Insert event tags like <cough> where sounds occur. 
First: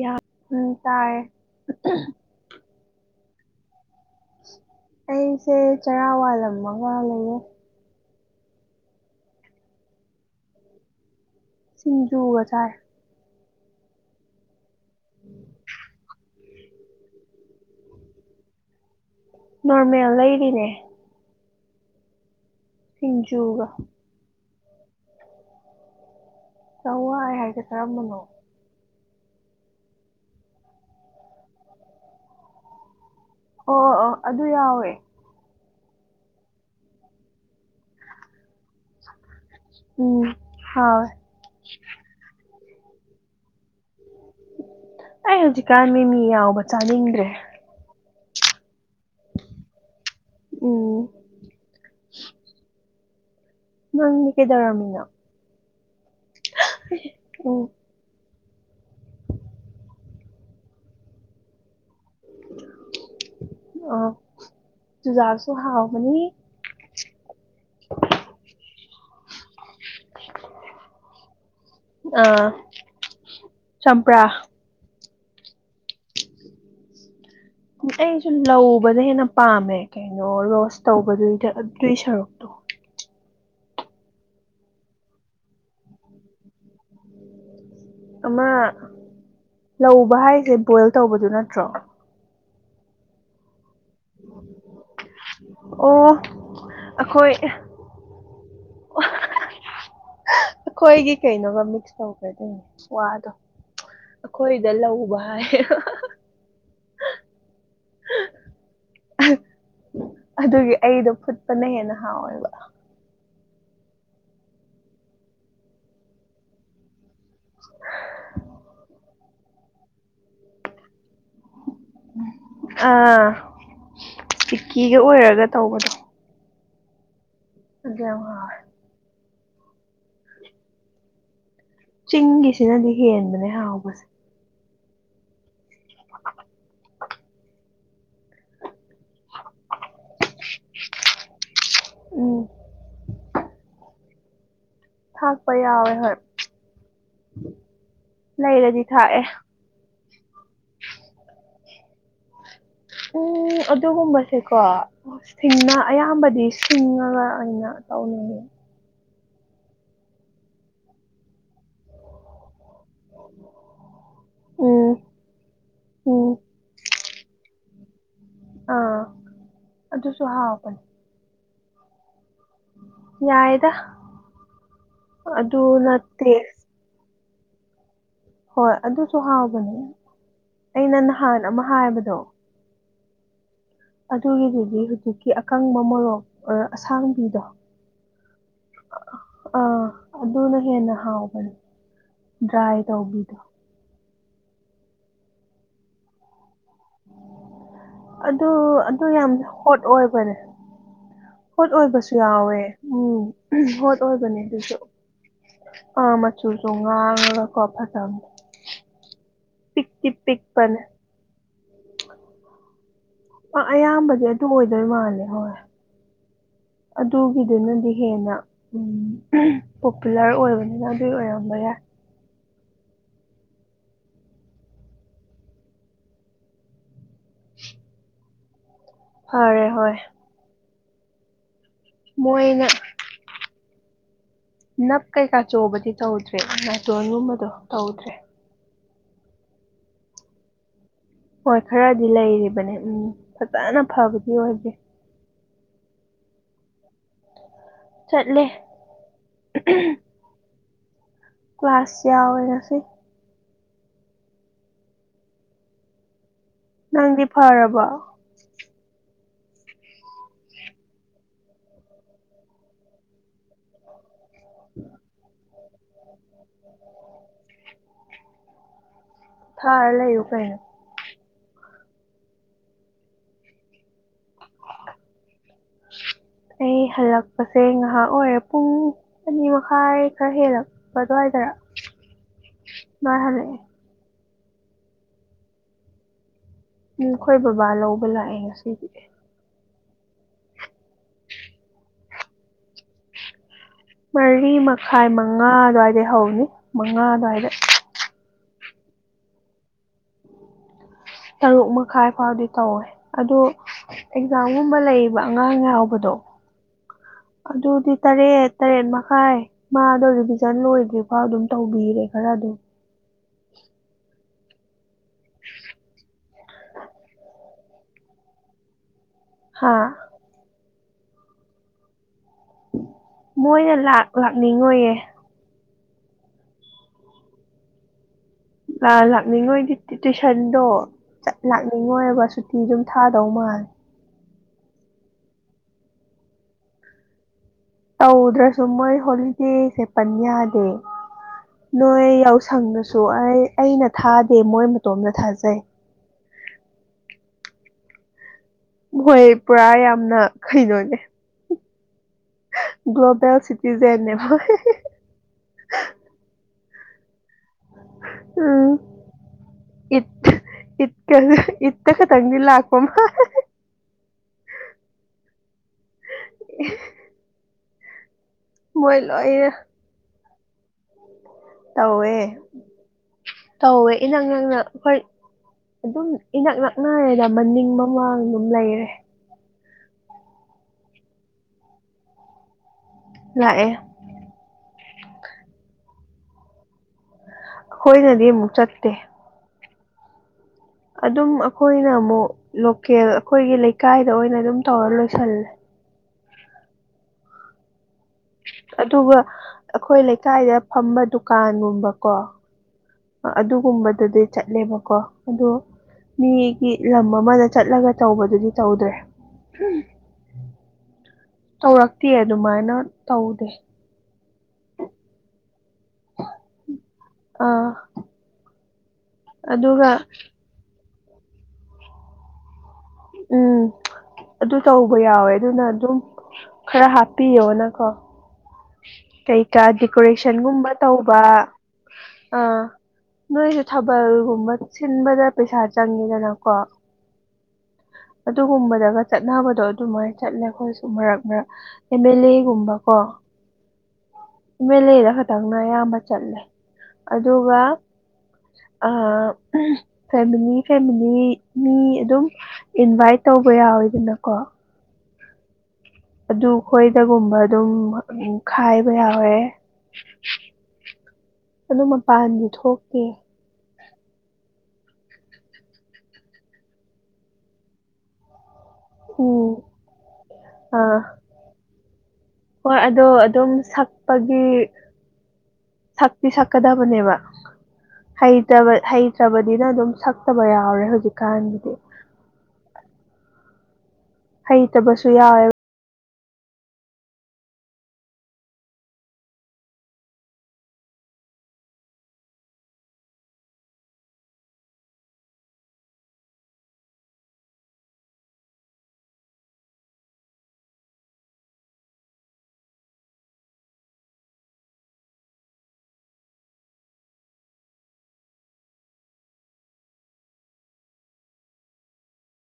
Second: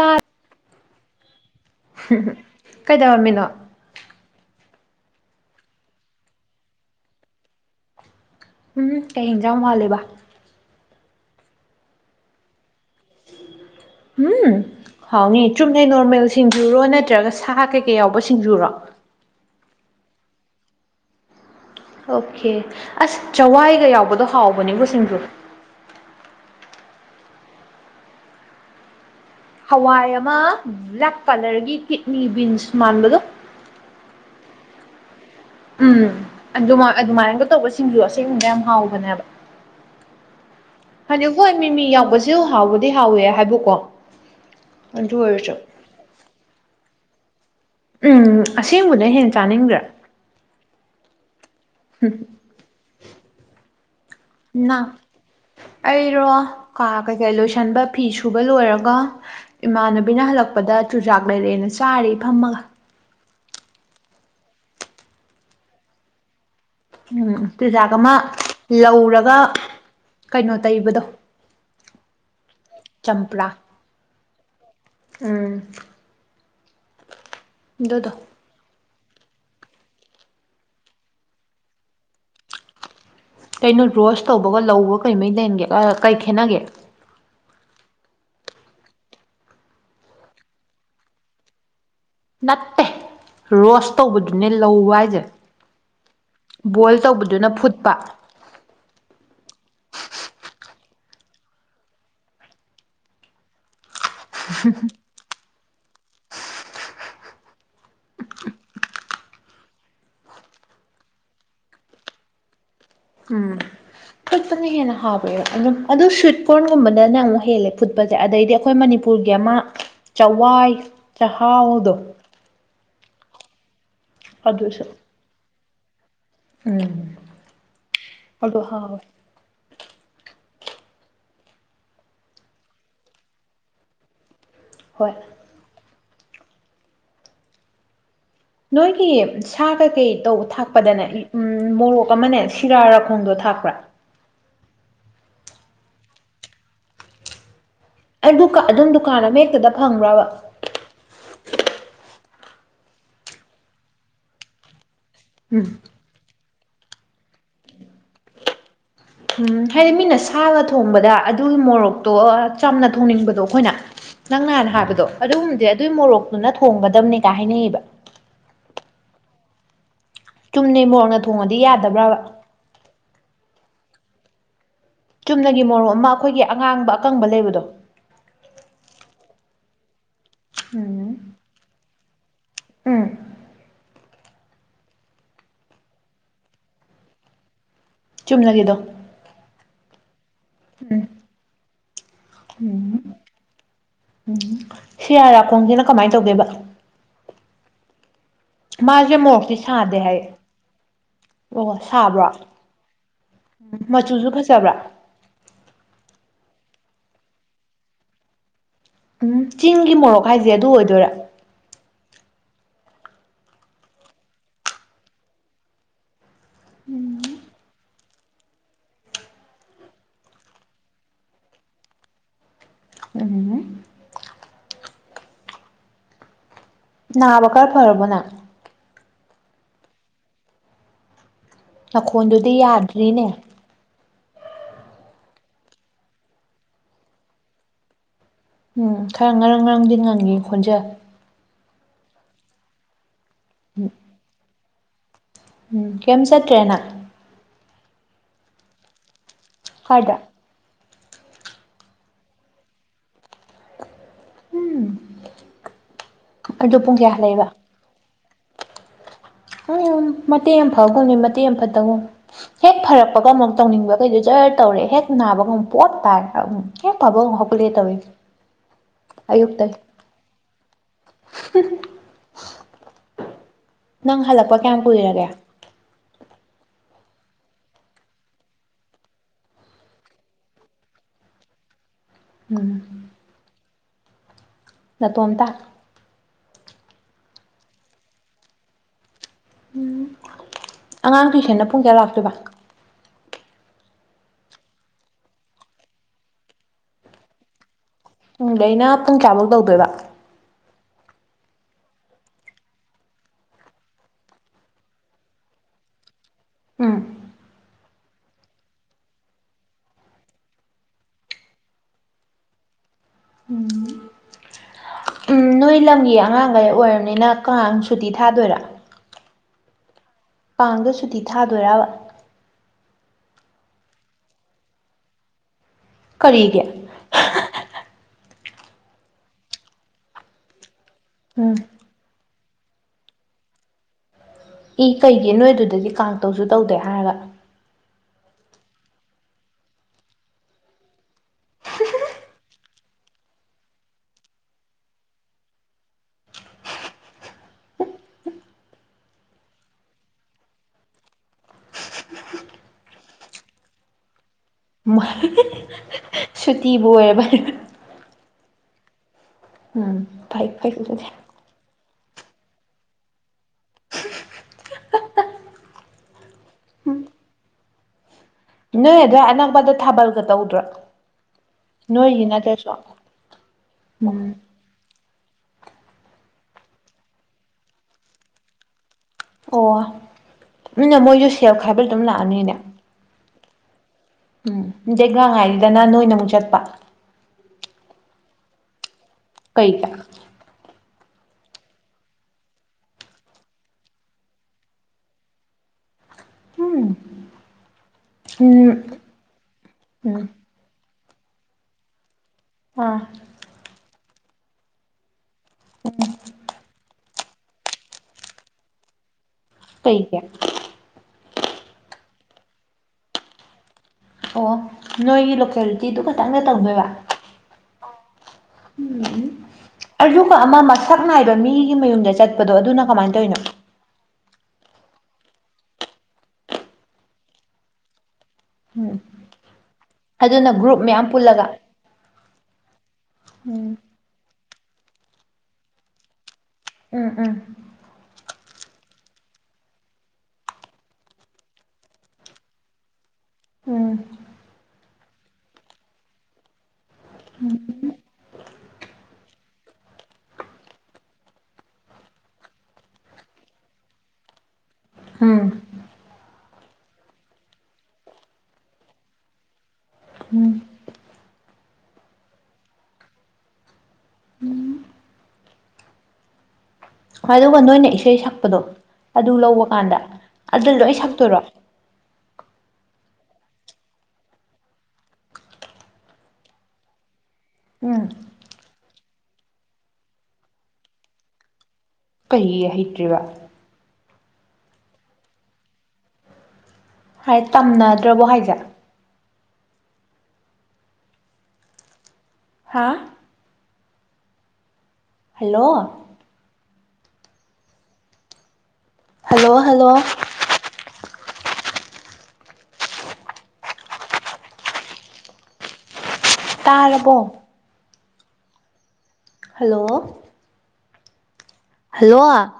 ꯌꯥ ꯎꯝ ꯇꯥꯏ ꯎꯝꯍ ꯀꯩꯗꯧꯔꯝꯃꯤꯅꯣ ꯑꯩꯁꯦ ꯆꯔꯥ ꯋꯥꯜꯂꯝꯕ ꯉꯥꯡ ꯂꯩꯉꯦ ꯎꯝ ꯀꯩ ꯌꯦꯟꯖꯥꯡ ꯃꯥꯜꯂꯦꯕ ꯁꯤꯡꯖꯨꯒ ꯆꯥꯏ ꯎꯝ ꯍꯥꯎꯅꯤ ꯆꯨꯝꯅꯩ ꯅꯣꯔꯃꯦꯜ ꯁꯤꯡꯖꯨꯔꯣ ꯅꯠꯇ꯭ꯔꯒ ꯁꯥ ꯀꯩꯀꯩ ꯌꯥꯎꯕ ꯁꯤꯡꯖꯨꯔꯣ ꯅꯣꯔꯃꯦꯜ ꯂꯩꯔꯤꯅꯦ ꯑꯣꯀꯦ ꯑꯁ ꯁꯤꯡꯖꯨꯒ ꯆꯋꯥꯏꯒ ꯌꯥꯎꯕꯗꯣ ꯍꯥꯎꯕꯅꯤꯕꯨ ꯁꯤꯡꯖꯣ ꯆꯥꯉꯏ ꯍꯥꯏꯒꯦ ꯀꯔꯝꯕꯅꯣ ꯍꯋꯥꯏ ꯑꯃ ꯕ꯭ꯂꯦꯛ ꯀꯂꯔꯒꯤ ꯀꯤꯠꯅꯤ ꯕꯤꯟꯁ ꯃꯥꯟꯕꯗꯣ ꯑꯣ ꯑꯣ ꯑꯣ ꯑꯗꯨ ꯌꯥꯎꯋꯦ ꯎꯝ ꯑꯗꯨ ꯑꯗꯨꯃꯥꯏꯅꯒ ꯇꯧꯕꯁꯤꯡꯁꯨ ꯑꯁꯦꯡꯕꯗ ꯌꯥꯝ ꯍꯥꯎꯏ ꯎꯝ ꯍꯥꯎꯋꯦ ꯍꯥꯏ ꯍꯣꯏ ꯃꯤꯃꯤ ꯌꯥꯎꯕꯁꯨ ꯍꯥꯎꯕꯗꯤ ꯍꯥꯎꯋꯦ ꯍꯥꯏꯕꯕꯨꯀꯣ ꯑꯩ ꯍꯧꯖꯤꯛꯀꯥꯟ ꯃꯤ ꯃꯤ ꯌꯥꯎꯕ ꯆꯥꯅꯤꯡꯗ꯭ꯔꯦ ꯎꯝ ꯑꯁꯦꯡꯕꯅ ꯍꯦꯟꯅ ꯆꯥꯅꯤꯡꯗ꯭ꯔꯥ ꯑꯣꯝ ꯍꯝ ꯅꯪ ꯅꯥ ꯀꯦꯗꯔꯃꯤꯅ ꯑꯩꯔꯣ ꯀꯥ ꯀꯩꯀꯩ ꯎꯝ ꯂꯣꯏꯁꯤꯟꯕ ꯐꯤ ꯁꯨꯕ ꯂꯣꯏꯔꯒ ꯏꯃꯥꯟꯅꯕꯤꯅ ꯍꯜꯂꯛꯄꯗ ꯆꯨꯖꯥꯛ ꯂꯩꯔꯦꯅ ꯆꯥꯔ ꯐꯝꯃꯒ ꯑ ꯇꯨꯖꯥꯁꯨ ꯍꯥꯎ ꯃꯅꯤ ꯎꯝ ꯆꯦꯖꯥꯛ ꯑꯃ ꯂꯧꯔꯒ ꯀꯩꯅꯣ ꯇꯩꯕꯗꯣ ꯑꯥ ꯆꯝꯄ꯭ꯔꯥ ꯆꯝꯄ꯭ꯔꯥ ꯎꯝ ꯑꯗꯨꯗꯣ ꯑꯩꯁꯨ ꯂꯧꯕꯗ ꯍꯦꯟꯅ ꯄꯥꯝꯃꯦ ꯀꯩꯅꯣ ꯔꯣꯁ ꯇꯧꯕꯗꯨꯗ ꯑꯗꯨꯏ ꯁꯔꯨꯛꯇꯣ ꯀꯩꯅꯣ ꯔꯣꯁ ꯇꯧꯕꯒ ꯂꯧꯕꯒ ꯀꯔꯤꯃꯩ ꯂꯩ ꯍꯦꯟꯒꯦ ꯀꯩ ꯈꯦꯠꯅꯒꯦ ꯑꯃ ꯂꯧꯕ ꯍꯥꯏꯁꯦ ꯕꯣꯏꯜ ꯇꯧꯕꯗꯨ ꯅꯠꯇ꯭ꯔꯣ ꯅꯠꯠꯇꯦ ꯔꯣꯁ ꯇꯧꯕꯗꯨꯅꯦ ꯂꯧꯕ ꯍꯥꯏꯁꯦ ꯑꯣ ꯕꯣꯏꯜ ꯑꯩꯈꯣꯏ ꯇꯧꯕꯗꯨꯅ ꯐꯨꯠꯄ ꯑꯩꯈꯣꯏꯒꯤ ꯀꯩꯅꯣꯒ ꯃꯤꯛꯁ ꯇꯧꯈ꯭ꯔꯗꯣꯏꯅꯦ ꯋꯥꯗꯣ ꯑꯩꯈꯣꯏꯗ ꯂꯧꯕ ꯍꯥꯏ ꯑꯗꯨꯒꯤ ꯑꯩꯗꯣ ꯐꯨꯠꯄꯅ ꯍꯦꯟꯅ ꯍꯥꯎꯋꯦꯕ ꯎꯝ ꯐꯨꯠꯄꯅ ꯍꯦꯟꯅ ꯍꯥꯕ꯭ꯔꯦ ꯑꯗꯨꯝ ꯑꯣ ꯁ꯭ꯋꯤꯠ ꯀꯣꯔꯟꯒꯨꯝꯕꯅꯅ ꯑꯃꯨꯛ ꯍꯦꯜꯂꯦ ꯐꯨꯠꯄ ꯑ ꯑꯗꯩꯗꯤ ꯑꯩꯈꯣꯏ ꯃꯅꯤꯄꯨꯔꯒꯤ ꯑꯃ ꯆꯋꯥꯏ ꯆꯥꯛꯍꯥꯎꯗꯣ ꯑꯥ ꯑꯗꯨꯁꯨ ꯐꯤꯀꯤꯒ ꯑꯣꯏꯔꯒ ꯇꯧꯕꯗꯣ ꯎꯝ ꯑꯗꯨ ꯌꯥꯝ ꯑꯗꯣ ꯍꯥꯎꯋꯦ ꯍꯥꯎ ꯢ ꯆꯤꯡꯒꯤꯁꯤꯅꯗꯤ ꯍꯦꯟꯕꯅꯦ ꯍꯥꯎꯕꯁꯦ ꯍꯣꯏ ꯅꯣꯏꯒꯤ ꯁꯥ ꯀꯩꯀꯩ ꯇꯧꯕ ꯊꯥꯛꯄꯗꯅꯦ ꯃꯣꯔꯣꯛ ꯑꯃꯅꯦ ꯎꯝ ꯁꯤꯔꯥꯔꯥꯈꯣꯡꯗꯣ ꯊꯥꯛꯄ꯭ꯔꯥ ꯊꯥꯛꯄ ꯌꯥꯎꯋꯦ ꯍꯣꯏ ꯑꯩ ꯂꯩꯔꯗꯤ ꯑꯗꯨꯝ ꯊꯥꯛꯑꯦ ꯗꯨꯀꯥꯟ ꯑꯃ ꯍꯦꯛꯇꯗ ꯐꯪꯕ꯭ꯔꯕ ꯎꯝ ꯑꯗꯨꯒꯨꯝꯕꯁꯦꯀꯣ ꯎꯝ ꯁꯤꯡꯅ ꯑꯌꯥꯝꯕꯗꯤ ꯁꯤꯉꯥꯒ ꯑꯩꯅ ꯇꯧꯅꯤꯡꯢ ꯎꯝ ꯍꯥꯏꯗꯤ ꯃꯤꯅ ꯁꯥꯒ ꯊꯣꯡꯕꯗ ꯑꯗꯨꯒꯤ ꯃꯣꯔꯣꯛꯇꯣ ꯆꯝꯅ ꯊꯣꯡꯅꯤꯡꯕꯗꯣ ꯑꯈꯣꯏꯅ ꯅꯪ ꯅꯍꯥꯟ ꯎꯝ ꯍꯥꯏꯕꯗꯣ ꯑꯗꯨꯒꯨꯝꯕꯗꯤ ꯑꯗꯨꯏ ꯎꯝ ꯃꯣꯔꯣꯛꯇꯨꯅ ꯊꯣꯡꯒꯗꯕꯅꯤꯒ ꯍꯥꯏꯅꯌꯦꯕ ꯑꯥ ꯑꯗꯨꯁꯨ ꯍꯥꯎꯕꯅꯦ ꯆꯨꯝꯅ ꯃꯣꯔꯣꯛꯅ ꯊꯣꯡꯉꯗꯤ ꯌꯥꯗꯕ꯭ꯔꯕ ꯌꯥꯏꯗ ꯆꯨꯝꯅꯒꯤ ꯃꯣꯔꯣꯛ ꯑꯗꯨꯅ ꯑꯃ ꯑꯩꯈꯣꯏꯒꯤ ꯇꯦꯁ ꯑꯉꯥꯡꯕ ꯑꯀꯪꯕ ꯂꯩꯕꯗꯣ ꯍꯣꯏ ꯑꯗꯨꯁꯨ ꯍꯥꯎꯕꯅꯦ ꯑꯩꯅ ꯎꯝ ꯅꯍꯥꯟ ꯑꯃ ꯍꯥꯏꯕꯗꯣ ꯎꯝ ꯑꯗꯨꯒꯤꯗꯨꯗꯤ ꯍꯧꯖꯤꯛꯀꯤ ꯑꯀꯪꯕ ꯃꯣꯔꯣꯛ ꯑꯣꯔ ꯑꯁꯥꯡꯕꯤꯗꯣ ꯆꯨꯝꯂꯒꯦꯗꯣ ꯑꯥ ꯑꯗꯨꯅ ꯍꯦꯟꯅ ꯎꯝ ꯍꯥꯎꯕꯅꯦ ꯗ꯭ꯔꯥꯏ ꯎꯝ ꯇꯧꯕꯤꯗꯣ ꯎꯝ ꯁꯤ ꯔꯥꯔꯈꯣꯡꯁꯤꯅ ꯀꯃꯥꯏꯅ ꯇꯧꯒꯦꯕ ꯑꯗꯨ ꯑꯗꯨ ꯃꯥꯁꯦ ꯌꯥꯝ ꯃꯣꯔꯣꯛꯇꯤ ꯍꯣꯠ ꯁꯥꯗꯦ ꯍꯥꯏ ꯑꯣꯏꯕꯅꯦ ꯍꯣꯠ ꯑꯣ ꯑꯣꯏꯕꯁꯨ ꯁꯥꯕ꯭ꯔꯣ ꯌꯥꯎꯋꯦ ꯎꯝ ꯍꯣꯠ ꯃꯆꯨꯁꯨ ꯑꯣꯏꯕꯅꯦ ꯐꯖꯕ꯭ꯔꯥ ꯑꯗꯨꯁꯨ ꯑ ꯃꯆꯨꯁꯨ ꯉꯥꯡꯉꯒꯀꯣ ꯐꯖꯕꯅꯦ ꯎꯝ ꯆꯤꯡꯒꯤ ꯄꯤꯛꯇꯤ ꯃꯣꯔꯣꯛ ꯍꯥꯏꯁꯦ ꯑꯗꯨ ꯄꯤꯛꯄꯅꯦ ꯑꯣꯏꯗꯣꯏꯔꯥ <unintelligible> ꯑꯥ ꯑꯌꯥꯝꯕꯗꯤ ꯑꯗꯨ ꯑꯣꯏꯗꯣꯏ ꯃꯥꯜꯂꯦ ꯍꯣꯏ ꯑꯗꯨꯒꯤꯗꯨꯅꯗꯤ ꯍꯦꯟꯅ ꯎꯝ ꯄꯣꯄꯨꯂꯔ ꯑꯣꯏꯕꯅꯤꯅ ꯑꯗꯨꯒꯤ ꯑꯣꯏꯔꯝꯕ ꯌꯥꯏ ꯎꯝ ꯅꯥꯕ ꯈꯔ ꯐꯔꯕꯣ ꯅꯪ ꯐꯔꯦ ꯍꯣꯏ ꯅꯈꯣꯟꯗꯨꯗꯤ ꯃꯣꯏꯅ ꯌꯥꯗ꯭ꯔꯤꯅꯦ ꯅꯞ ꯀꯩꯀꯥ ꯆꯣꯕꯗꯤ ꯇꯧꯗ꯭ꯔꯦ ꯅꯥꯇꯣꯟꯒꯨꯝꯕꯗꯣ ꯇꯧꯗ꯭ꯔꯦ ꯎꯝ ꯈꯔ ꯉꯔꯥꯡ ꯉꯔꯥꯡꯗꯤ ꯉꯪꯉꯤ ꯈꯣꯟꯖꯦꯜ ꯍꯣꯏ ꯈꯔꯗꯤ ꯂꯩꯔꯤꯕꯅꯦ ꯎꯝ ꯐꯖꯅ ꯎꯝ ꯐꯕꯗꯤ ꯑꯣꯏꯗꯦ ꯎꯝ ꯀꯩꯝ ꯆꯠꯇ꯭ꯔꯦ ꯅꯪ ꯆꯠꯂꯦ ꯀꯥꯢꯗ ꯀ꯭ꯂꯥꯁ ꯌꯥꯎꯋꯦ ꯉꯁꯤ ꯎꯝ ꯑꯗꯨ ꯄꯨꯡ ꯀꯌꯥ ꯅꯪꯗꯤ ꯍꯜꯂꯛꯏꯕ ꯐꯔꯕꯣ ꯎꯝ ꯃꯇꯦꯛ ꯑꯃ ꯐꯕꯒꯨꯝ ꯃꯇꯦꯛ ꯑꯃ ꯐꯠꯇꯒꯨꯝ ꯍꯦꯛ ꯐꯔꯛꯄꯒ ꯑꯃꯨꯛ ꯇꯧꯅꯤꯡꯕ ꯇꯩꯗꯤ ꯖꯔ ꯇꯧꯔꯦ ꯍꯦꯛ ꯅꯥꯕ ꯉꯝ ꯄꯣꯠ ꯇꯥꯏꯔꯦ ꯍꯦꯛ ꯐꯕꯒ ꯑꯃꯨꯛ ꯍꯧꯒꯂꯦ ꯇꯧꯔꯤꯁꯦ ꯊꯥꯔ ꯂꯩꯌꯨ ꯀꯩꯅꯣ ꯅꯪ ꯍꯜꯂꯛꯄ ꯀꯌꯥꯝ ꯀꯨꯏꯔꯒꯦ ꯑꯩ ꯍꯜꯂꯛꯄꯁꯦ ꯉꯥꯏꯍꯥꯛ ꯑꯣꯏꯔꯦ ꯄꯨꯡ ꯑꯅꯤ ꯃꯈꯥꯏ ꯈꯔ ꯍꯦꯜꯂꯛꯄ ꯑꯗꯨꯋꯥꯏꯗ ꯎꯝ ꯇꯣꯏꯍꯂꯦ ꯅꯇꯣꯝꯇ ꯎꯝ ꯑꯩꯈꯣꯏ ꯕꯕꯥ ꯂꯧꯕ ꯂꯥꯛꯑꯦ ꯉꯁꯤꯒꯤꯗꯤ ꯎꯝ ꯑꯉꯥꯡ ꯇꯨꯏꯁꯦꯅ ꯄꯨꯡ ꯀꯌꯥ ꯂꯥꯛꯇꯣꯏꯕ ꯃꯔꯤ ꯃꯈꯥꯏ ꯃꯉꯥ ꯑꯗꯨ꯭ꯋꯥꯏꯗꯩ ꯍꯧꯅꯤ ꯃꯉꯥ ꯑꯗꯨꯋꯥꯏꯗ ꯄꯨꯡꯗ ꯑꯩꯅ ꯄꯨꯡ ꯀꯌꯥꯃꯨꯛ ꯇꯧꯗꯣꯏꯕ ꯇꯔꯨꯛ ꯃꯈꯥꯏ ꯐꯥꯎꯗꯤ ꯇꯧꯋꯦ ꯑꯗꯨ ꯑꯦꯛꯖꯥꯝꯒꯨꯝꯕ ꯂꯩꯌꯦꯕ ꯑꯉꯥꯡ ꯌꯥꯎꯕꯗꯣ ꯎꯝ ꯑꯗꯨꯗꯤ ꯇꯔꯦꯠ ꯇꯔꯦꯠ ꯃꯈꯥꯏ ꯃꯥꯗꯣ ꯔꯤꯚꯤꯖꯟ ꯂꯣꯏꯗ꯭ꯔꯤꯐꯥꯎ ꯑꯗꯨꯝ ꯇꯧꯕꯤꯔꯦ ꯈꯔ ꯑꯗꯨꯝ ꯎꯝ ꯎꯝ ꯅꯣꯏ ꯂꯝꯒꯤ ꯑꯉꯥꯡꯈꯩ ꯑꯣꯏꯝꯅꯤꯅ ꯀꯉꯥꯡ ꯁꯨꯇꯤ ꯊꯥꯗꯣꯏꯔꯥ ꯍꯥꯥ ꯄꯥꯡꯗ ꯁꯨꯇꯤ ꯊꯥꯗꯣꯏꯔꯕ ꯃꯣꯏꯅ ꯂꯥꯛ ꯂꯥꯛꯅꯤꯡꯉꯣꯏꯌꯦ ꯀꯔꯤꯒꯤ ꯂꯥ ꯂꯥꯛꯅꯤꯡꯉꯣꯏꯗꯤ ꯇꯨꯏꯁꯟꯗꯣ ꯆꯠ ꯎꯝ ꯂꯥꯛꯅꯤꯡ ꯉꯣꯏꯒ ꯁꯨꯇꯤ ꯑꯗꯨꯝ ꯊꯥꯗꯧ ꯃꯥꯜꯂꯦ ꯏ ꯀꯩꯒꯤ ꯅꯣꯏ ꯑꯗꯨꯗꯗꯤ ꯀꯥꯡ ꯇꯧꯁꯨ ꯇꯧꯗꯦ ꯍꯥꯏꯔꯒ ꯇꯧꯗ꯭ꯔꯁꯨ ꯃꯣꯏ ꯍꯣꯂꯤꯗꯦꯁꯦ ꯄꯟ ꯌꯥꯗꯦ ꯅꯣꯏ ꯌꯥꯎꯁꯪꯅꯁꯨ ꯑꯩ ꯑꯩꯅ ꯊꯥꯗꯦ ꯃꯣꯏ ꯃꯇꯣꯝꯗ ꯊꯥꯖꯩ ꯃꯣꯏ ꯄꯨꯔꯥ ꯌꯥꯝꯅ ꯀꯩꯅꯣꯅꯦ ꯒ꯭ꯂꯣꯕꯦꯜ ꯁꯤꯇꯤꯖꯦꯟ ꯅꯦ ꯃꯣꯢ ꯁꯨꯇꯤꯕꯨ ꯑꯣꯏꯕ ꯎꯝ ꯎꯝ ꯏꯠ ꯐꯩ ꯐꯩ ꯑꯗꯨꯗꯤ ꯏꯠꯀ ꯏ ꯍꯛꯇ ꯈꯇꯪꯗꯤ ꯂꯥꯛꯄ ꯃꯥ <unintelligible> ꯅꯣꯏ ꯃꯣꯏ ꯑꯗꯨꯗ ꯂꯣꯏꯅ ꯑꯅꯛꯄꯗ ꯊꯥꯕꯜꯒ ꯇꯧꯗ꯭ꯔꯣ ꯇꯧꯋꯦ ꯅꯣꯏꯒꯤ ꯅꯠꯇ꯭ꯔꯁꯨ ꯇꯧꯋꯦ ꯏꯅꯪ ꯅꯪꯅ ꯍꯣꯏ ꯑꯗꯨꯝ ꯏꯅꯛ ꯅꯛꯅꯔꯦꯗ ꯃꯅꯤꯡ ꯃꯃꯥꯡ ꯑꯗꯨꯝ ꯂꯩꯔꯦ ꯑꯣ ꯅꯅ ꯃꯣꯏꯁꯨ ꯁꯦꯜ ꯈꯥꯏꯕ ꯑꯗꯨꯝ ꯂꯥꯛꯑꯅꯤꯅꯦ ꯂꯥꯛꯑꯦ ꯎꯝ ꯩꯒꯥꯡ ꯉꯥꯏꯔꯤꯗꯅ ꯅꯣꯏꯅ ꯑꯃꯨꯛ ꯆꯠꯄ ꯍꯣꯏꯅꯗꯤ ꯑꯃꯨꯛ ꯆꯠꯇꯦ ꯀꯩꯇ ꯑꯗꯨꯝ ꯑꯩꯈꯣꯏꯅ ꯑꯃꯨꯛ ꯂꯣꯀꯦꯜ ꯑꯩꯈꯣꯏꯒꯤ ꯂꯩꯀꯥꯏꯗ ꯑꯣꯏꯅ ꯑꯗꯨꯝ ꯇꯧꯔ ꯂꯣꯏꯁꯜꯂꯦ ꯎꯝ ꯎꯝ ꯑꯗꯨꯒ ꯑꯩꯈꯣꯏ ꯎꯝ ꯂꯩꯀꯥꯏꯗ ꯐꯝꯕ ꯗꯨꯀꯥꯟꯒꯨꯝꯕꯀꯣ ꯑꯥ ꯑꯗꯨꯒꯨꯝꯕꯗꯨꯗꯤ ꯆꯠꯂꯦꯕꯀꯣ ꯑꯗ ꯎꯝ ꯃꯤꯒꯤ ꯂꯝ ꯑꯃꯗ ꯆꯠꯂꯒ ꯇꯧꯕꯗꯨꯗꯤ ꯇꯧꯗ꯭ꯔꯦ ꯀꯩ ꯀ ꯇꯧꯔꯛꯇꯦ ꯑꯗꯨꯃꯥꯏꯅ ꯇꯧꯗꯦ ꯑꯣ ꯅꯣꯏꯒꯤ ꯂꯣꯀꯦꯂꯤꯇꯤꯗꯨ ꯈꯇꯪꯗ ꯇꯧꯗꯣꯏꯕ ꯑꯥ ꯎꯝ ꯎꯝ ꯑꯗꯨꯒ ꯑꯃ ꯃꯁꯛ ꯅꯥꯏꯕ ꯃꯤꯒꯤ ꯃꯌꯨꯝꯗ ꯆꯠꯄꯗꯣ ꯑꯗꯨꯅ ꯀꯃꯥꯏꯅ ꯇꯧꯔꯤꯅꯣ ꯎꯝ ꯑꯗꯨ ꯇꯧꯕ ꯌꯥꯎꯋꯦ ꯑꯗꯨꯅ ꯑꯗꯨꯝ ꯈꯔ ꯍꯥꯞꯄꯤꯌꯣꯅꯀꯣ ꯎꯝ ꯀꯩꯀꯥ ꯑꯗꯨꯅ ꯗꯦꯀꯣꯔꯦꯁꯟꯒꯨꯝꯕ ꯒ꯭ꯔꯨꯞ ꯃꯌꯥꯝ ꯇꯧꯕ ꯄꯨꯜꯂꯒ ꯑ ꯅꯣꯏꯁꯨꯦ ꯎꯝ ꯊꯥꯕꯜꯒꯨꯝꯕ ꯁꯤꯟꯕꯗ ꯄꯩꯁꯥ ꯆꯪꯉꯤꯗꯅꯀꯣ ꯎꯝ ꯎꯝ ꯑꯗꯨꯒꯨꯝꯕꯗꯒ ꯆꯠꯅꯕꯗꯣ ꯑꯗꯨꯃꯥꯏꯅ ꯆꯠꯂꯦ ꯑꯩꯈꯣꯏꯁꯨ ꯃꯔꯛ ꯃꯔꯛ ꯑꯦꯝ ꯑꯦꯜ ꯑꯦꯒꯨꯝꯕ ꯀꯣ ꯎꯝ ꯑ ꯑꯦꯜ ꯑꯦꯗ ꯈꯛꯇꯪꯅ ꯑꯌꯥꯝꯕ ꯆꯠꯂꯦ ꯑꯗꯨꯒ ꯐꯦꯃꯤꯂꯤ ꯐꯦꯃꯤꯂꯤ ꯃꯤ ꯑꯗꯨꯝ ꯏꯟꯚꯥꯏꯠ ꯇꯧꯕ ꯌꯥꯎꯋꯦꯗꯅꯀꯣ ꯎꯝ ꯑꯗꯨ ꯈꯣꯏꯗꯒꯨꯝꯕ ꯑꯗꯨꯝ ꯈꯥꯏꯕ ꯌꯥꯎꯋꯦ ꯎꯝ ꯑꯗꯨ ꯃꯄꯥꯟꯗꯤ ꯊꯣꯛꯇꯦ ꯣꯏ ꯑꯗꯨꯒ ꯅꯣꯏꯅ ꯏꯁꯩ ꯁꯛꯄꯗꯣ ꯑꯗꯨ ꯎꯝ ꯂꯧꯕ ꯀꯥꯟꯗ ꯑꯗꯨ ꯂꯣꯏ ꯑꯥ ꯁꯛꯇꯔꯣ ꯍꯣꯏ ꯑꯗꯣ ꯑꯗꯨꯝ ꯁꯛꯄꯒꯤ ꯁꯛꯇꯤ ꯁꯛꯀꯗꯕꯅꯦꯕ ꯎꯝ ꯇ ꯍꯩꯇ꯭ꯔꯕꯗꯤꯅ ꯑꯗꯨꯝ ꯁꯛꯇꯕ ꯌꯥꯎꯔꯦ ꯍꯧꯖꯤꯛꯀꯥꯟꯒꯤꯗꯤ ꯀꯩ ꯍꯩꯇ꯭ꯔꯤꯕ ꯍꯩꯇꯕꯁꯨ ꯌꯥꯎꯋꯦꯕ ꯍꯥꯏ ꯇꯝꯅꯗ꯭ꯔꯕꯣ ꯍꯥꯏꯁꯦꯠ ꯍꯥ ꯍꯜꯂꯣ ꯍꯜꯂꯣ ꯍꯜꯂꯣ ꯇꯥꯔꯕꯣ ꯍꯜꯂꯣ ꯍꯜꯂꯣ